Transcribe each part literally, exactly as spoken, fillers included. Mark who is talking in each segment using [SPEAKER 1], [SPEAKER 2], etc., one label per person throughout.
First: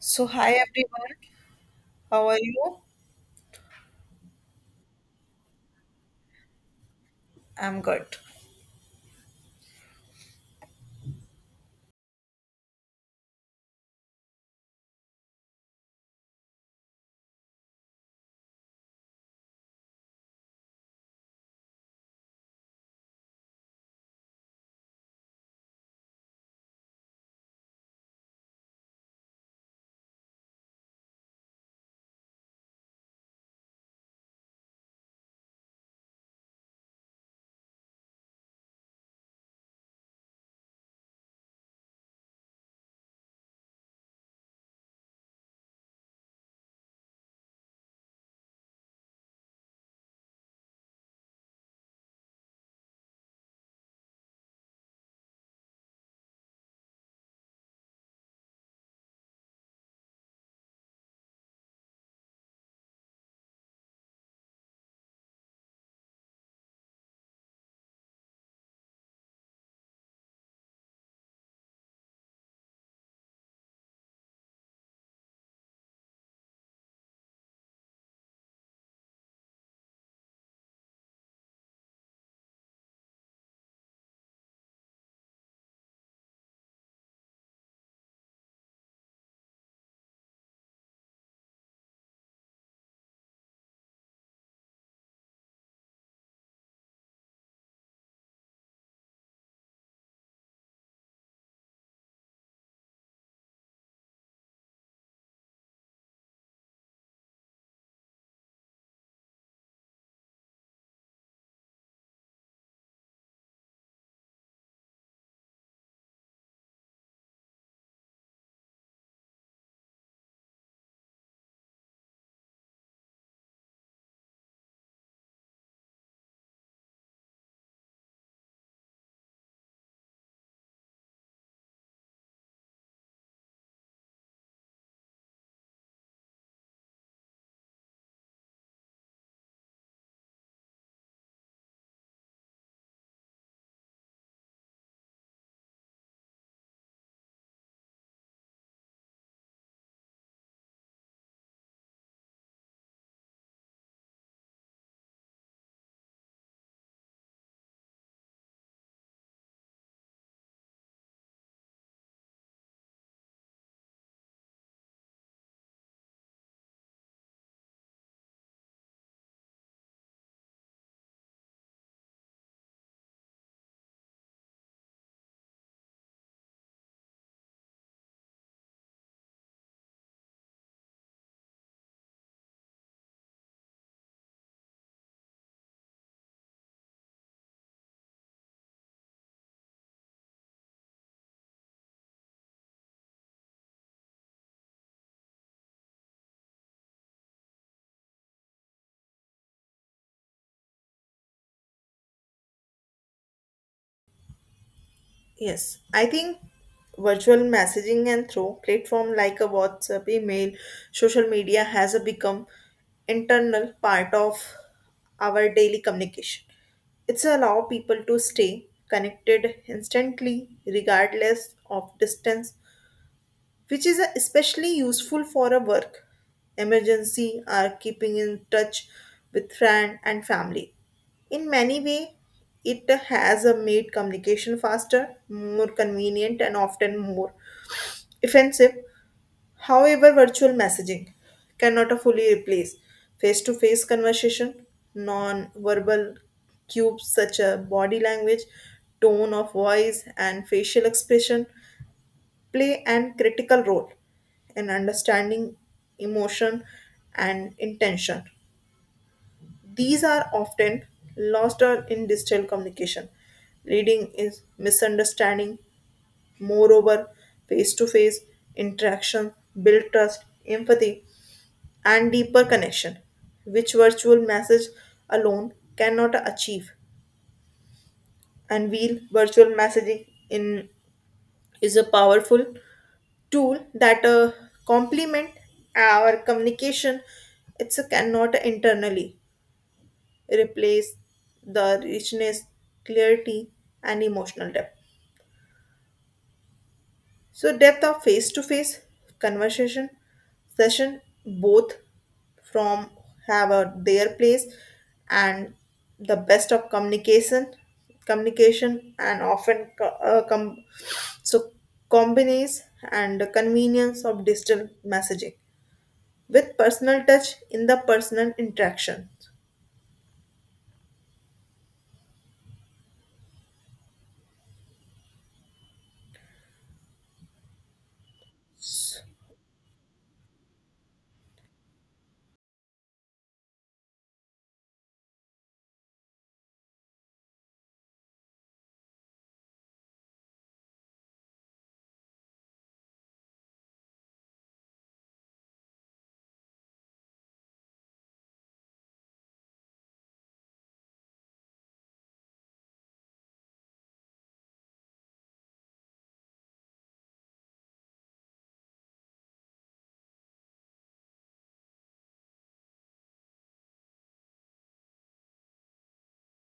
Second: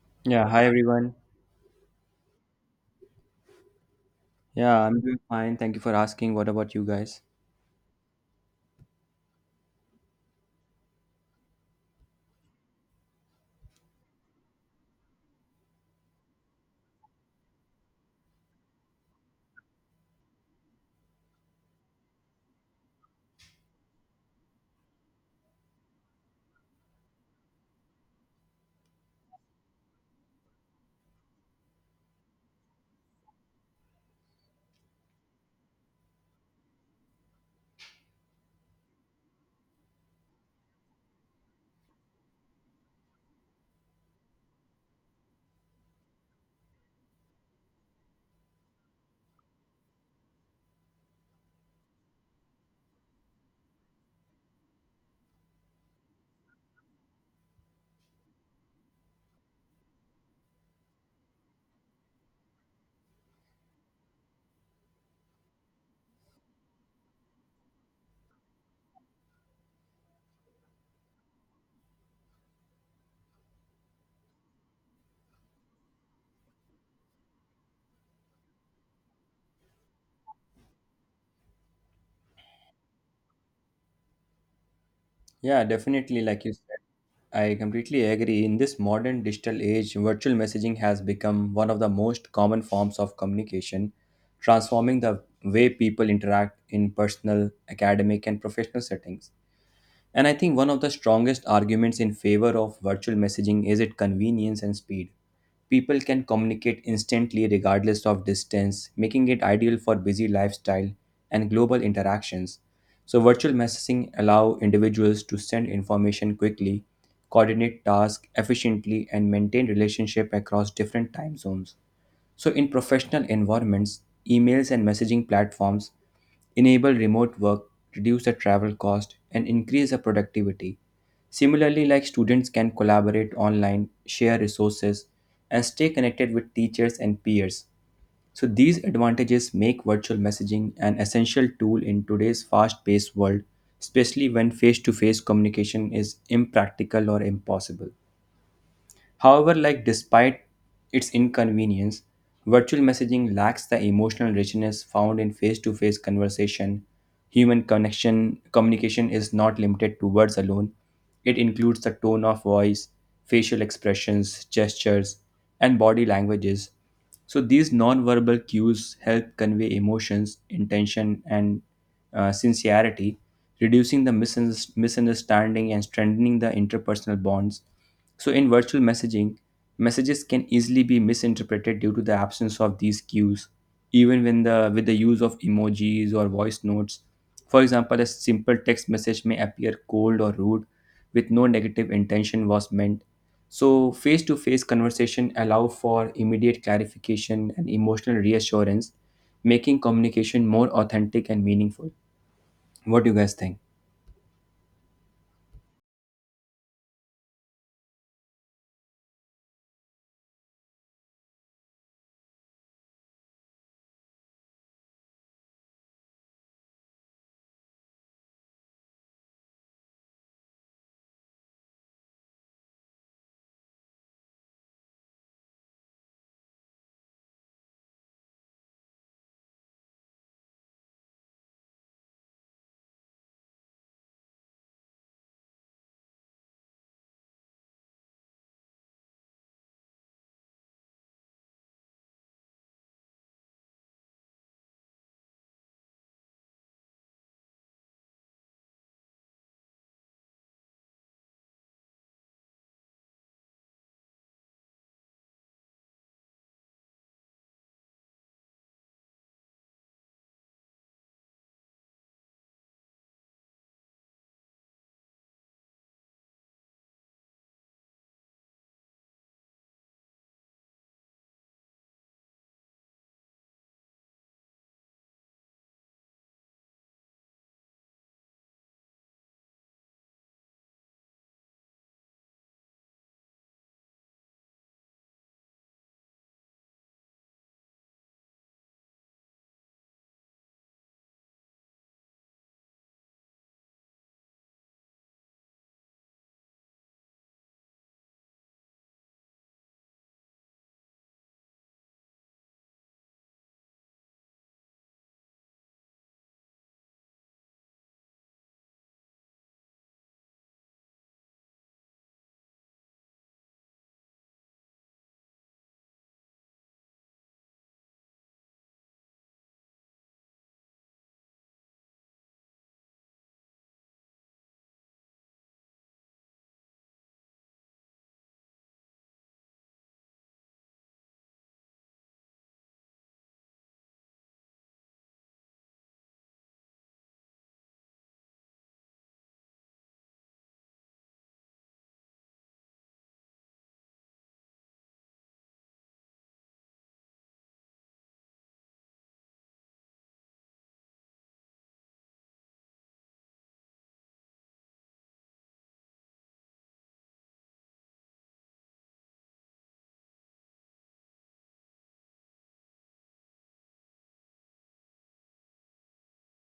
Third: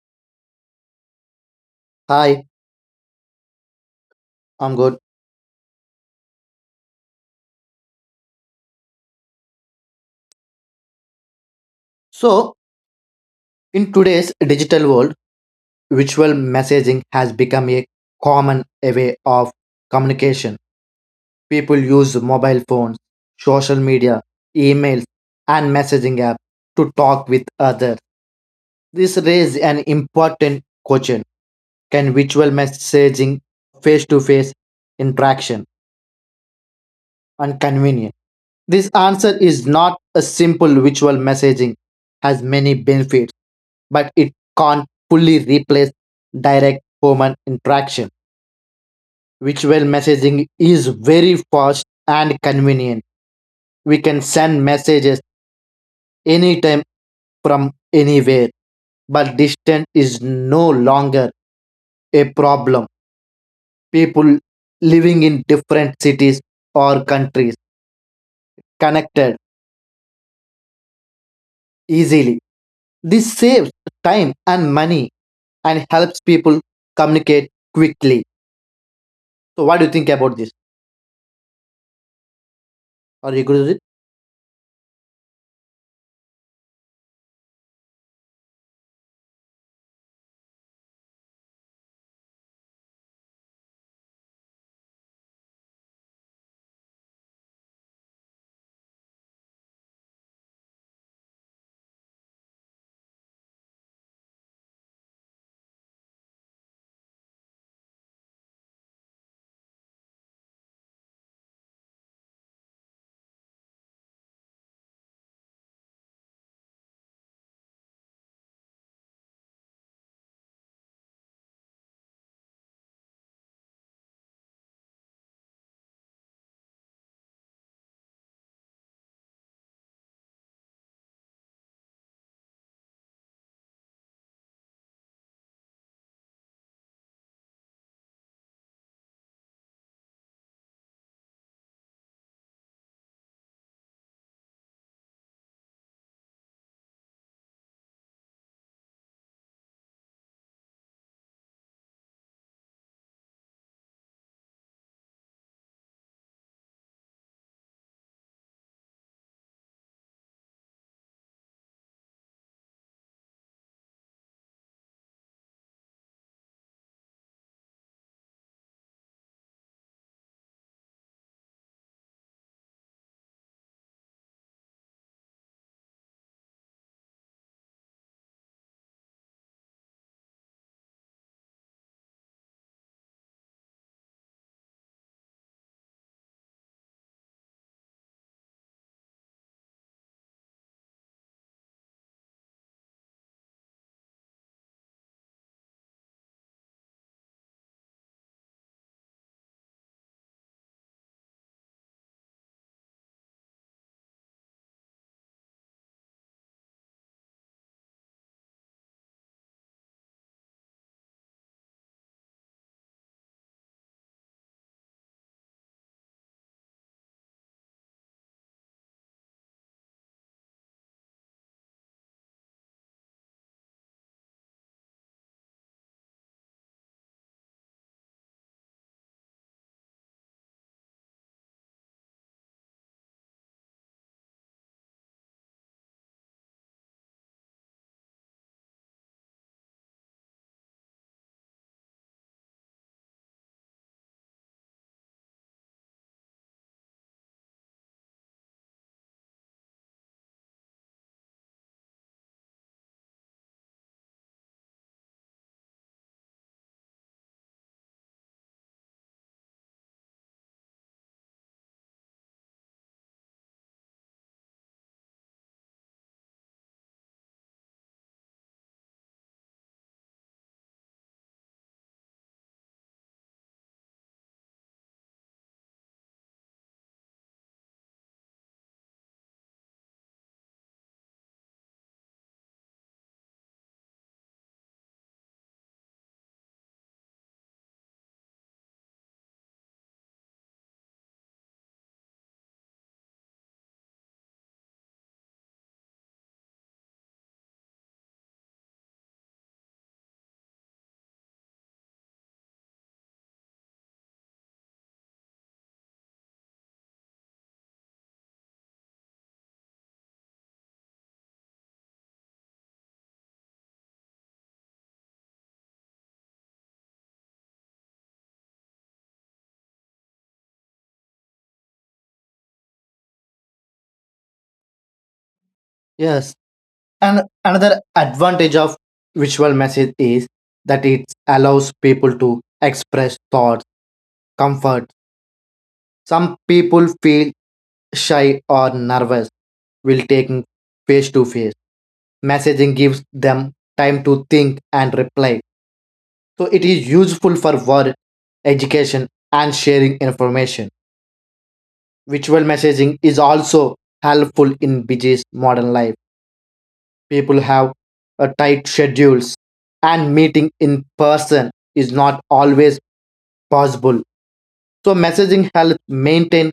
[SPEAKER 1] So,
[SPEAKER 2] Yeah,
[SPEAKER 1] hi
[SPEAKER 2] hi everyone.
[SPEAKER 1] everyone, how are
[SPEAKER 3] Hi,
[SPEAKER 1] you?
[SPEAKER 3] I'm
[SPEAKER 2] Yeah,
[SPEAKER 3] good.
[SPEAKER 2] I'm doing fine. Thank you for asking. What about you guys?
[SPEAKER 1] I'm good.
[SPEAKER 3] So, in today's digital world, visual messaging has become a common way of communication. People use mobile phones, social media, emails, and messaging apps to talk with others. This raises an important question. Can visual messaging face to face interaction and convenient? This answer is not a simple visual messaging has many benefits but it can't fully replace direct human interaction. Visual messaging is very fast and convenient. We can send messages anytime from anywhere, but distance is no longer a problem. People living in different cities or countries connected easily. This saves time and money and helps people communicate quickly. So, what do you think about this? Are you good with it?
[SPEAKER 2] Yeah, definitely. Like you said, I completely agree. In this modern digital age, virtual messaging has become one of the most common forms of communication, transforming the way people interact in personal, academic, and professional settings. And I think one of the strongest arguments in favor of virtual messaging is its convenience and speed. People can communicate instantly regardless of distance, making it ideal for busy lifestyle and global interactions. So virtual messaging allow individuals to send information quickly, coordinate tasks efficiently and maintain relationship across different time zones. So, in professional environments, emails and messaging platforms enable remote work, reduce the travel cost, and increase the productivity. Similarly, like students can collaborate online, share resources, and stay connected with teachers and peers. So, these advantages make virtual messaging an essential tool in today's fast paced world, especially when face to face communication is impractical or impossible. However, like despite its inconvenience, virtual messaging lacks the emotional richness found in face-to-face conversation. Human connection communication is not limited to words alone. It includes the tone of voice, facial expressions, gestures, and body languages. So these non-verbal cues help convey emotions, intention, and uh, sincerity, reducing the misunderst- misunderstanding and strengthening the interpersonal bonds. So, in virtual messaging, messages can easily be misinterpreted due to the absence of these cues, even when the with the use of emojis or voice notes. For example, a simple text message may appear cold or rude, with no negative intention was meant. So, face-to-face conversation allow for immediate clarification and emotional reassurance, making communication more authentic and meaningful. What do you guys think?
[SPEAKER 1] Yes, I think virtual messaging and through platform like a WhatsApp, email, social media has become internal part of our daily communication. It's allow people to stay connected instantly regardless of distance which is especially useful for a work emergency or keeping in touch with friend and family. In many way, it has uh, made communication faster, more convenient, and often more offensive. However, virtual messaging cannot fully replace face-to-face conversation. Non-verbal cues such as body language, tone of voice, and facial expression play an critical role in understanding emotion and intention. These are often lost or in digital communication, leading is misunderstanding. Moreover, face-to-face interaction build trust, empathy, and deeper connection, which virtual message alone cannot achieve. And while virtual messaging in is a powerful tool that uh, complement our communication, it's a cannot internally replace the richness, clarity, and emotional depth, so depth of face to face conversation session both from have a, their place, and the best of communication communication and often co- uh, com- so combines and convenience of digital messaging with personal touch in the personal interaction.
[SPEAKER 3] Yes. And another advantage of visual message is that it allows people to express thoughts, comfort. Some people feel shy or nervous while taking face to face. Messaging gives them time to think and reply. So it is useful for work, education, and sharing information. Visual messaging is also helpful in busy modern life. People have uh, tight schedules and meeting in person is not always possible, so messaging helps maintain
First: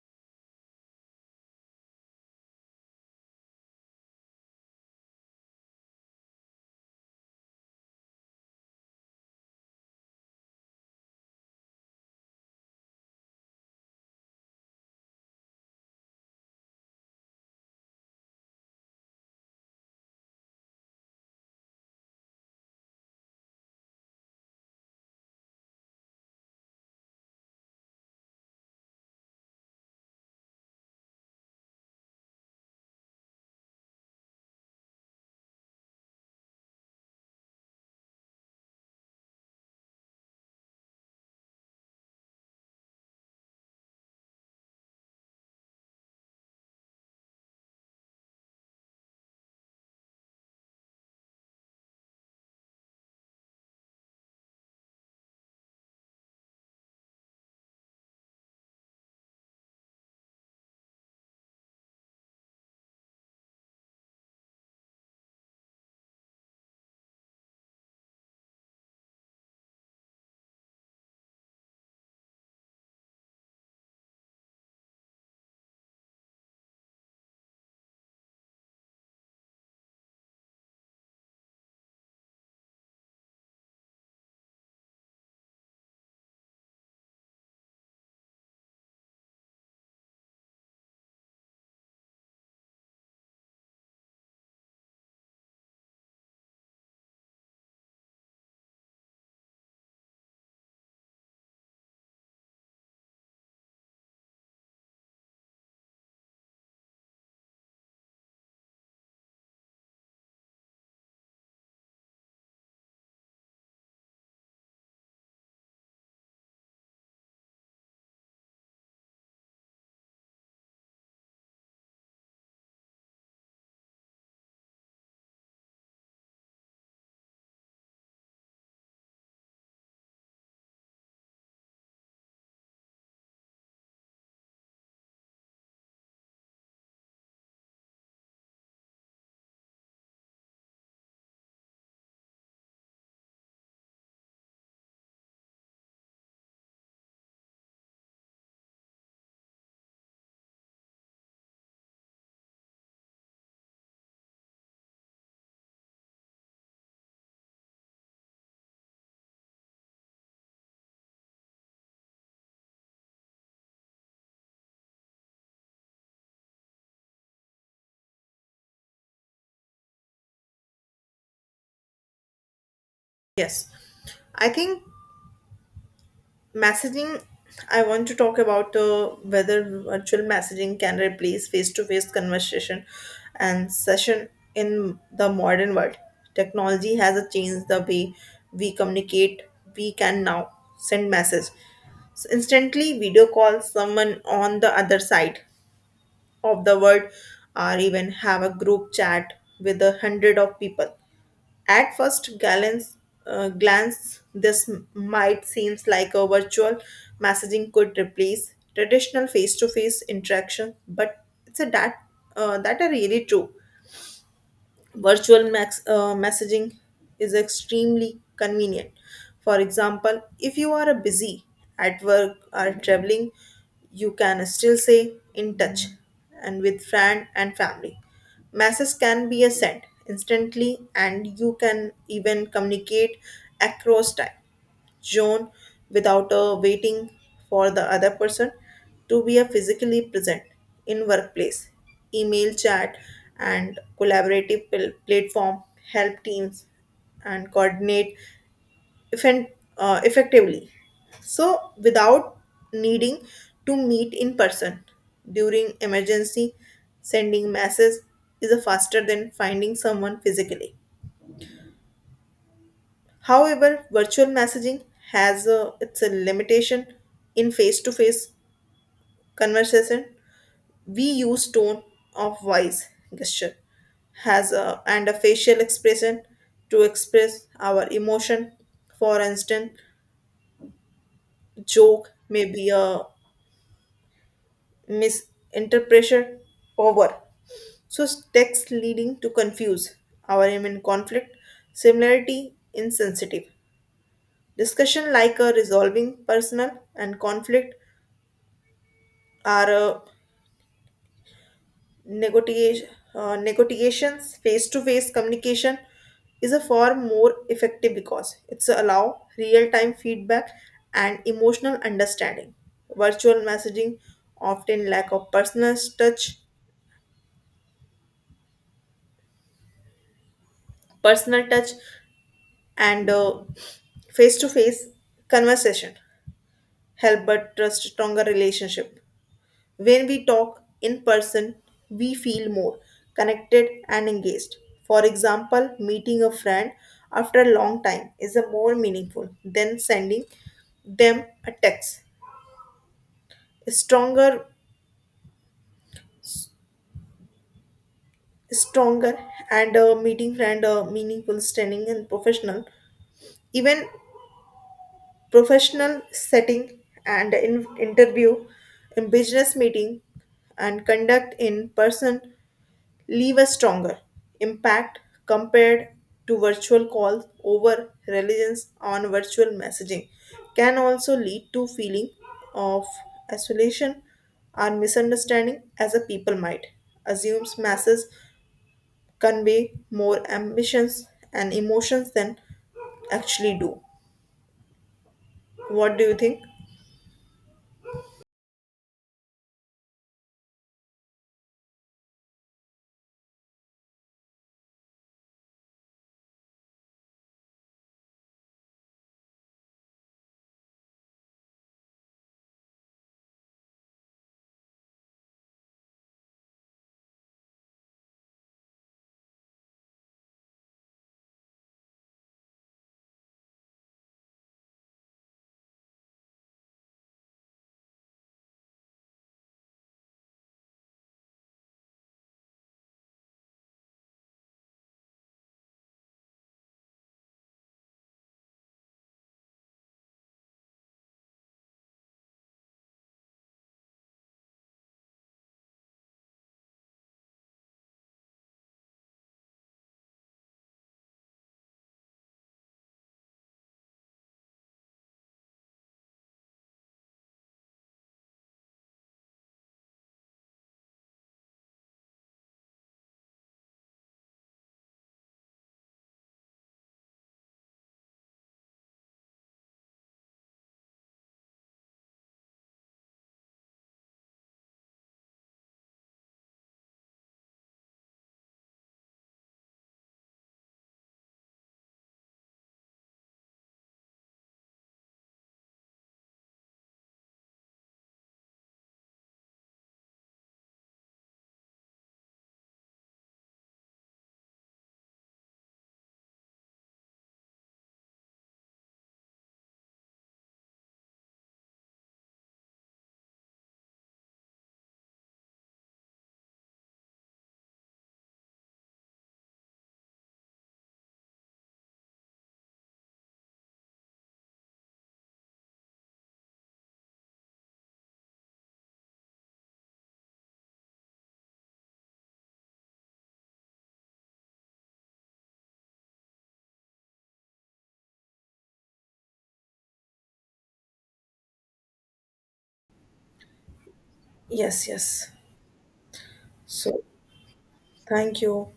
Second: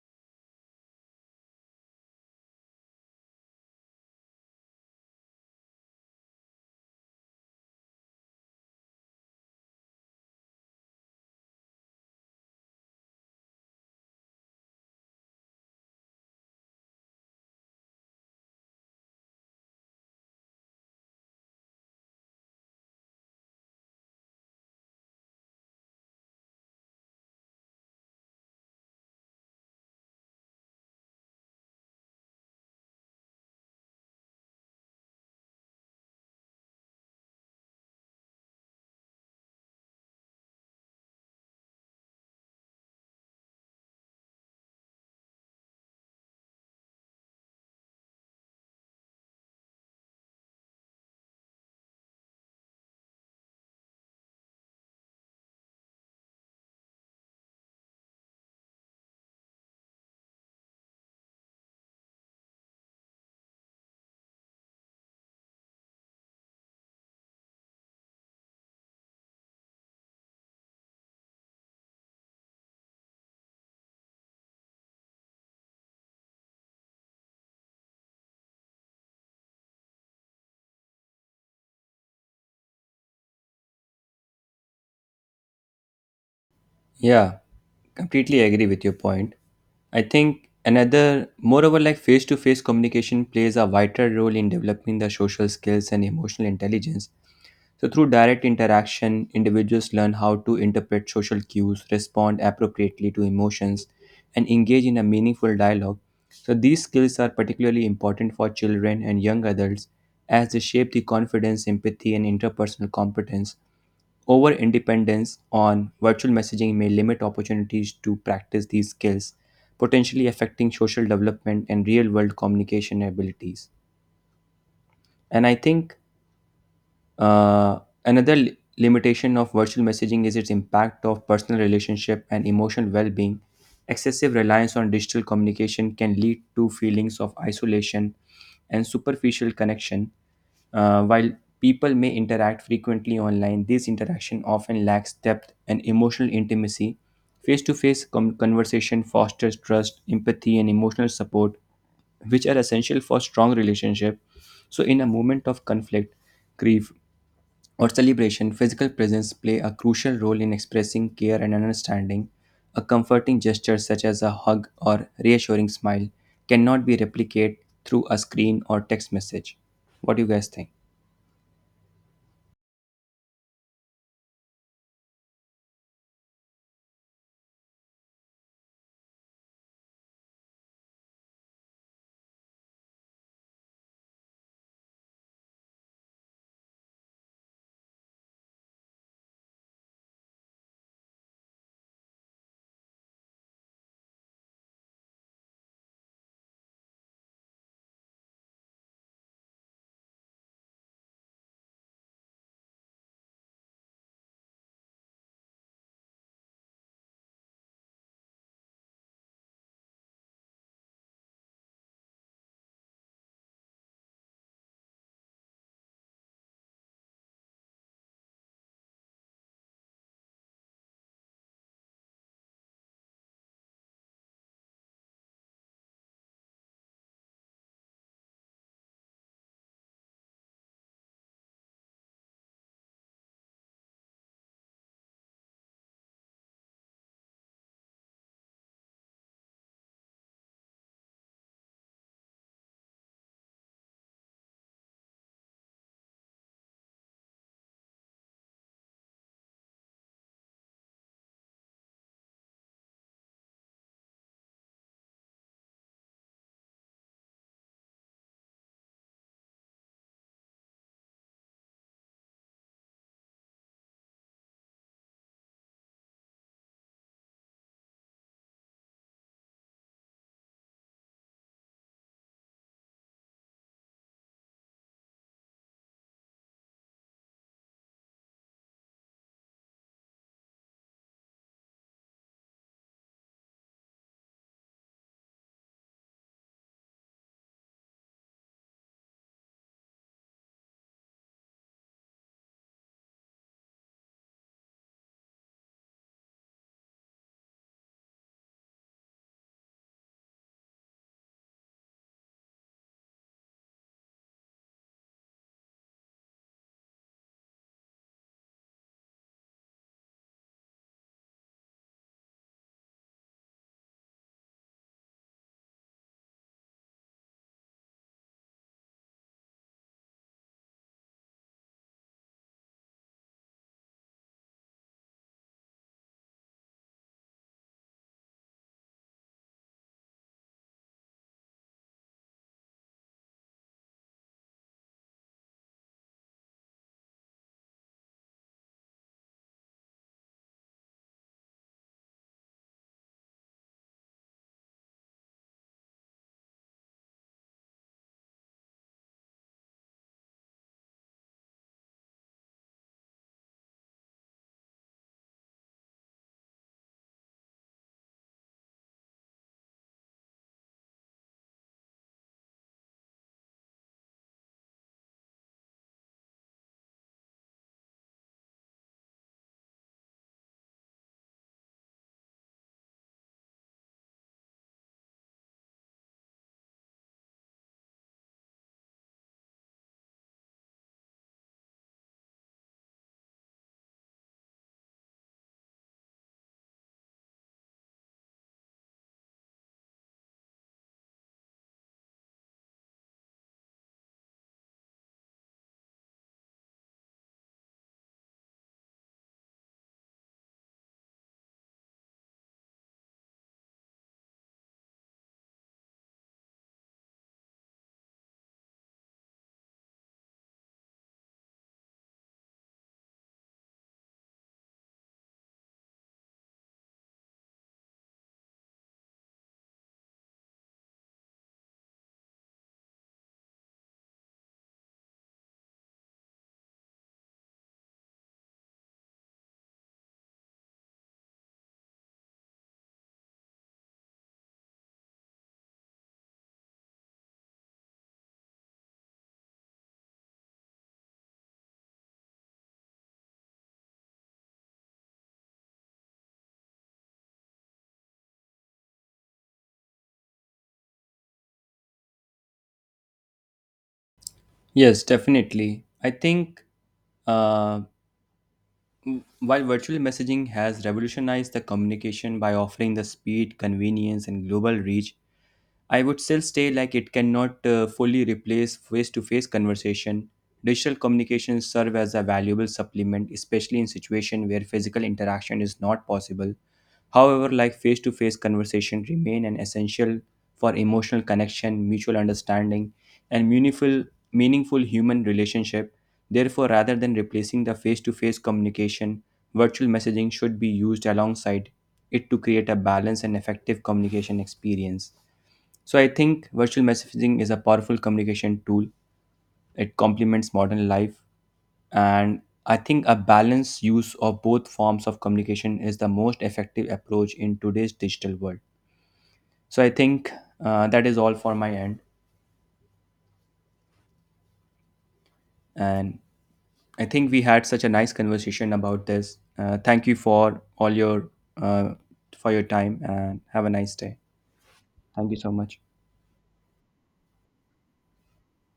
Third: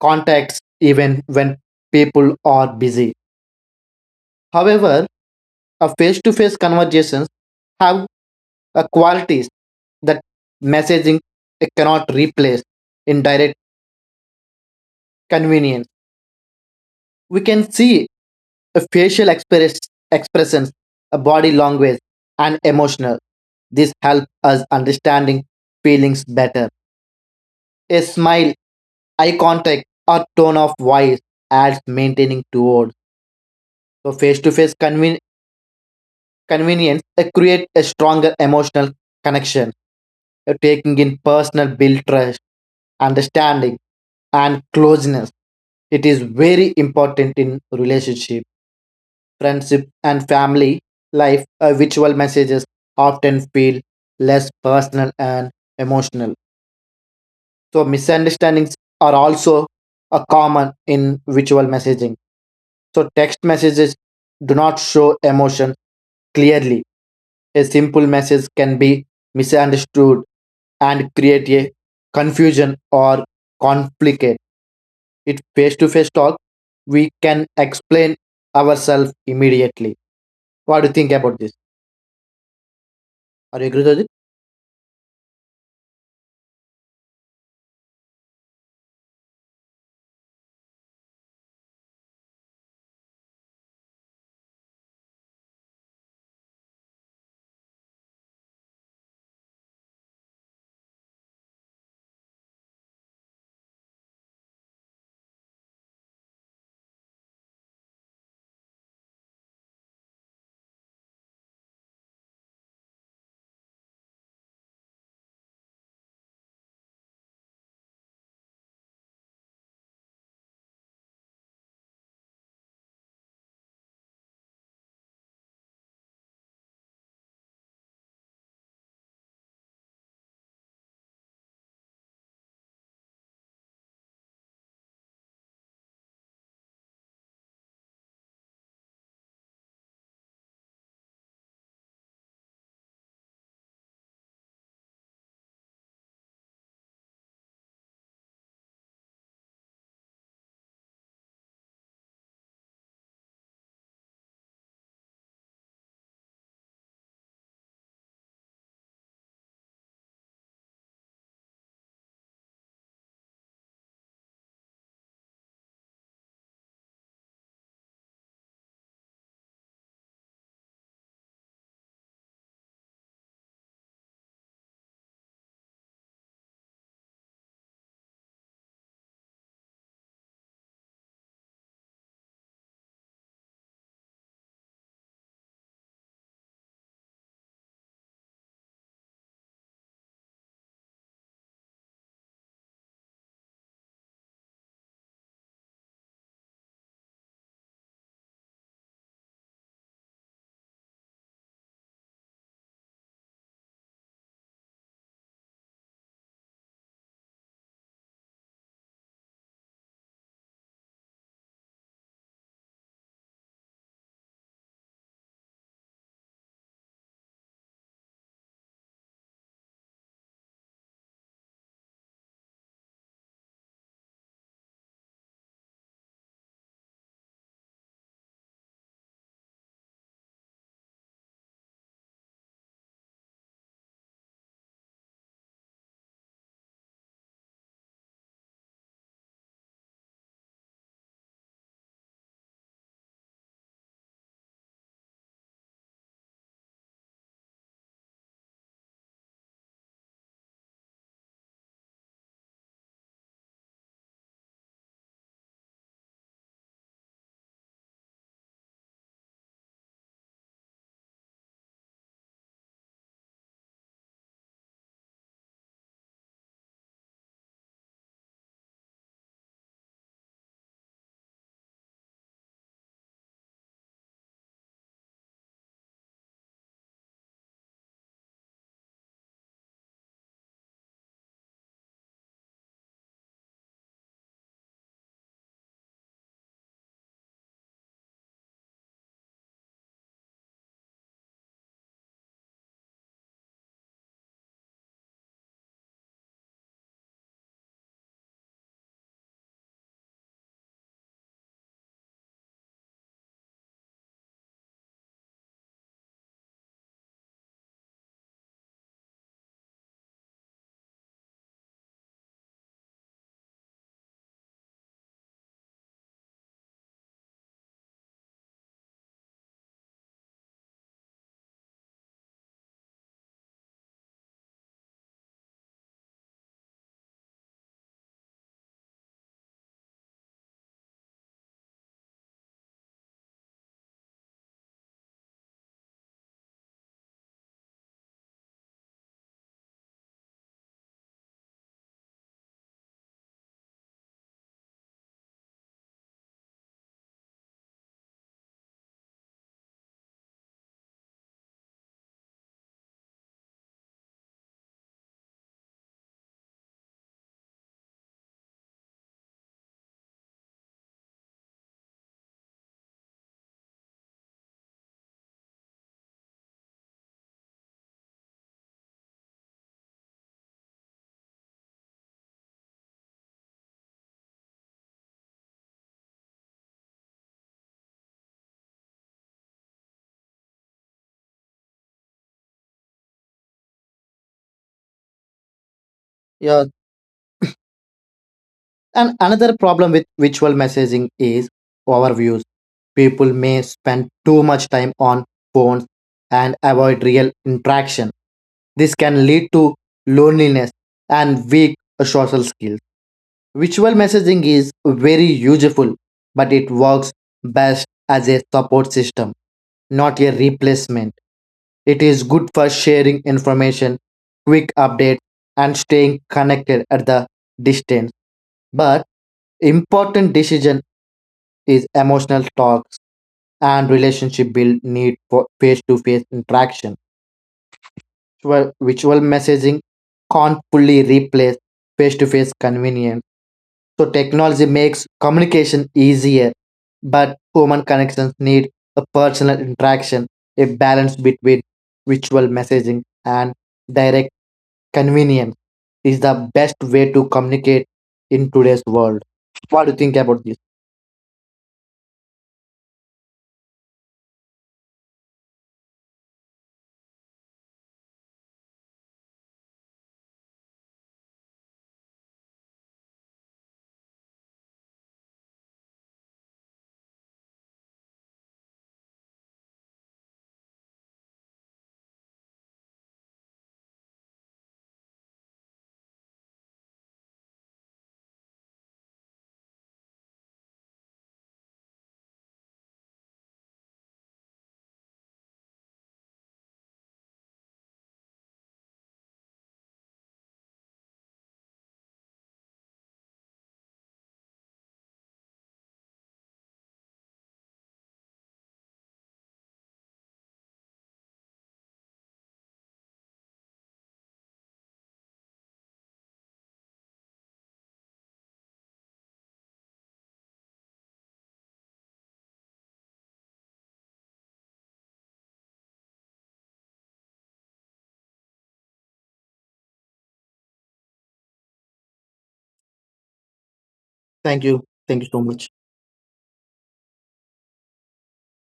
[SPEAKER 3] contacts even when people are busy. However, a face-to-face conversations have uh, qualities that messaging cannot replace. In direct convenience, we can see a facial express, expressions, a body language, and emotional. This help us understanding feelings better. A smile, eye contact, or tone of voice adds maintaining towards. So face-to-face conven- convenience uh, create a stronger emotional connection. Uh, taking in personal build trust, understanding, and closeness. It is very important in relationship, friendship, and family life. Uh, visual messages often feel less personal and emotional. So misunderstandings are also a common in visual messaging. So text messages do not show emotion clearly. A simple message can be misunderstood and create a confusion or conflict. It face to face talk, we can explain ourselves immediately. What do you think about this? Are you agree with it?
[SPEAKER 2] Yeah, completely agree with your point. I think another, moreover, like face to face communication plays a vital role in developing the social skills and emotional intelligence. So, through direct interaction, individuals learn how to interpret social cues, respond appropriately to emotions, and engage in a meaningful dialogue. So, these skills are particularly important for children and young adults as they shape the confidence, empathy, and interpersonal competence. Over independence on virtual messaging may limit opportunities to practice these skills, potentially affecting social development and real world communication abilities. And I think uh, another li- limitation of virtual messaging is its impact of personal relationship and emotional well-being. Excessive reliance on digital communication can lead to feelings of isolation and superficial connection. Uh, while people may interact frequently online, this interaction often lacks depth and emotional intimacy. Face to face conversation fosters trust, empathy, and emotional support, which are essential for strong relationship. So, in a moment of conflict, grief, or celebration, physical presence play a crucial role in expressing care and understanding. A comforting gesture such as a hug or reassuring smile cannot be replicated through a screen or text message. What do you guys think?
[SPEAKER 1] Yes, I think messaging. I want to talk about uh, whether virtual messaging can replace face-to-face conversation and session in the modern world. Technology has changed the way we communicate. We can now send message so instantly, video call someone on the other side of the world, or even have a group chat with a hundred of people. At first glance, uh, glance this m- might seems like a virtual messaging could replace traditional face-to-face interaction, but it's a that uh, that are really true. Virtual max, uh, messaging is extremely convenient. For example, if you are busy at work or traveling, you can still stay in touch and with friend and family. Messages can be sent instantly and you can even communicate across time zone without uh, waiting for the other person to be a physically present in workplace email chat and collaborative pl- platform help teams and coordinate effen- uh, effectively so without needing to meet in person during emergency sending messages is a faster than finding someone physically. However, virtual messaging has a, its a limitation in face-to-face conversation. We use tone of voice, gesture, has a, and a facial expression to express our emotion. For instance, joke may be a misinterpretation over. So text leading to confuse our aim in conflict, similarity insensitive. Discussion like a resolving personal and conflict. Our uh, negotiation, uh, negotiations, face-to-face communication is a far more effective because it's allow real-time feedback and emotional understanding. Virtual messaging often lack of personal touch, personal touch, and uh, face-to-face conversation help but trust stronger relationship. When we talk in person, we feel more connected and engaged. For example, meeting a friend after a long time is a more meaningful than sending them a text. Stronger, stronger, and uh, meeting friend uh, meaningful, standing and professional. Even professional setting and in interview, in business meeting, and conduct in person leave a stronger impact compared to virtual calls over reliance on virtual messaging can also lead to feeling of isolation or misunderstanding as a people might assumes masses convey more ambitions and emotions than actually do. What do you think?
[SPEAKER 3] Yeah. And another problem with visual messaging is overviews. People may spend too much time on phones and avoid real interaction. This can lead to loneliness and weak social skills. Visual messaging is very useful, but it works best as a support system, not a replacement. It is good for sharing information, quick updates, and staying connected at the distance. But important decision is emotional talks and relationship build need for face-to-face interaction. virtual, virtual messaging can't fully replace face to face convenience. So technology makes communication easier, but human connections need a personal interaction. A balance between virtual messaging and direct convenience is the best way to communicate in today's world. What do you think about this?
[SPEAKER 2] Yes, definitely. I think uh, m- while virtual messaging has revolutionized the communication by offering the speed, convenience, and global reach, I would still say like it cannot uh, fully replace face-to-face conversation. Digital communications serve as a valuable supplement, especially in situations where physical interaction is not possible. However, like face-to-face conversation remain an essential for emotional connection, mutual understanding, and meaningful meaningful human relationship. Therefore, rather than replacing the face-to-face communication, virtual messaging should be used alongside it to create a balanced and effective communication experience. So I think virtual messaging is a powerful communication tool. It complements modern life and I think a balanced use of both forms of communication is the most effective approach in today's digital world. So I think uh, that is all for my end and I think we had such a nice conversation about this. Uh, thank you for all your uh, for your time and have a nice day.
[SPEAKER 3] Thank you.
[SPEAKER 1] yes
[SPEAKER 3] Thank you
[SPEAKER 2] Thank
[SPEAKER 1] yes
[SPEAKER 2] you
[SPEAKER 3] so
[SPEAKER 2] so
[SPEAKER 3] much.
[SPEAKER 2] much.
[SPEAKER 1] So thank you.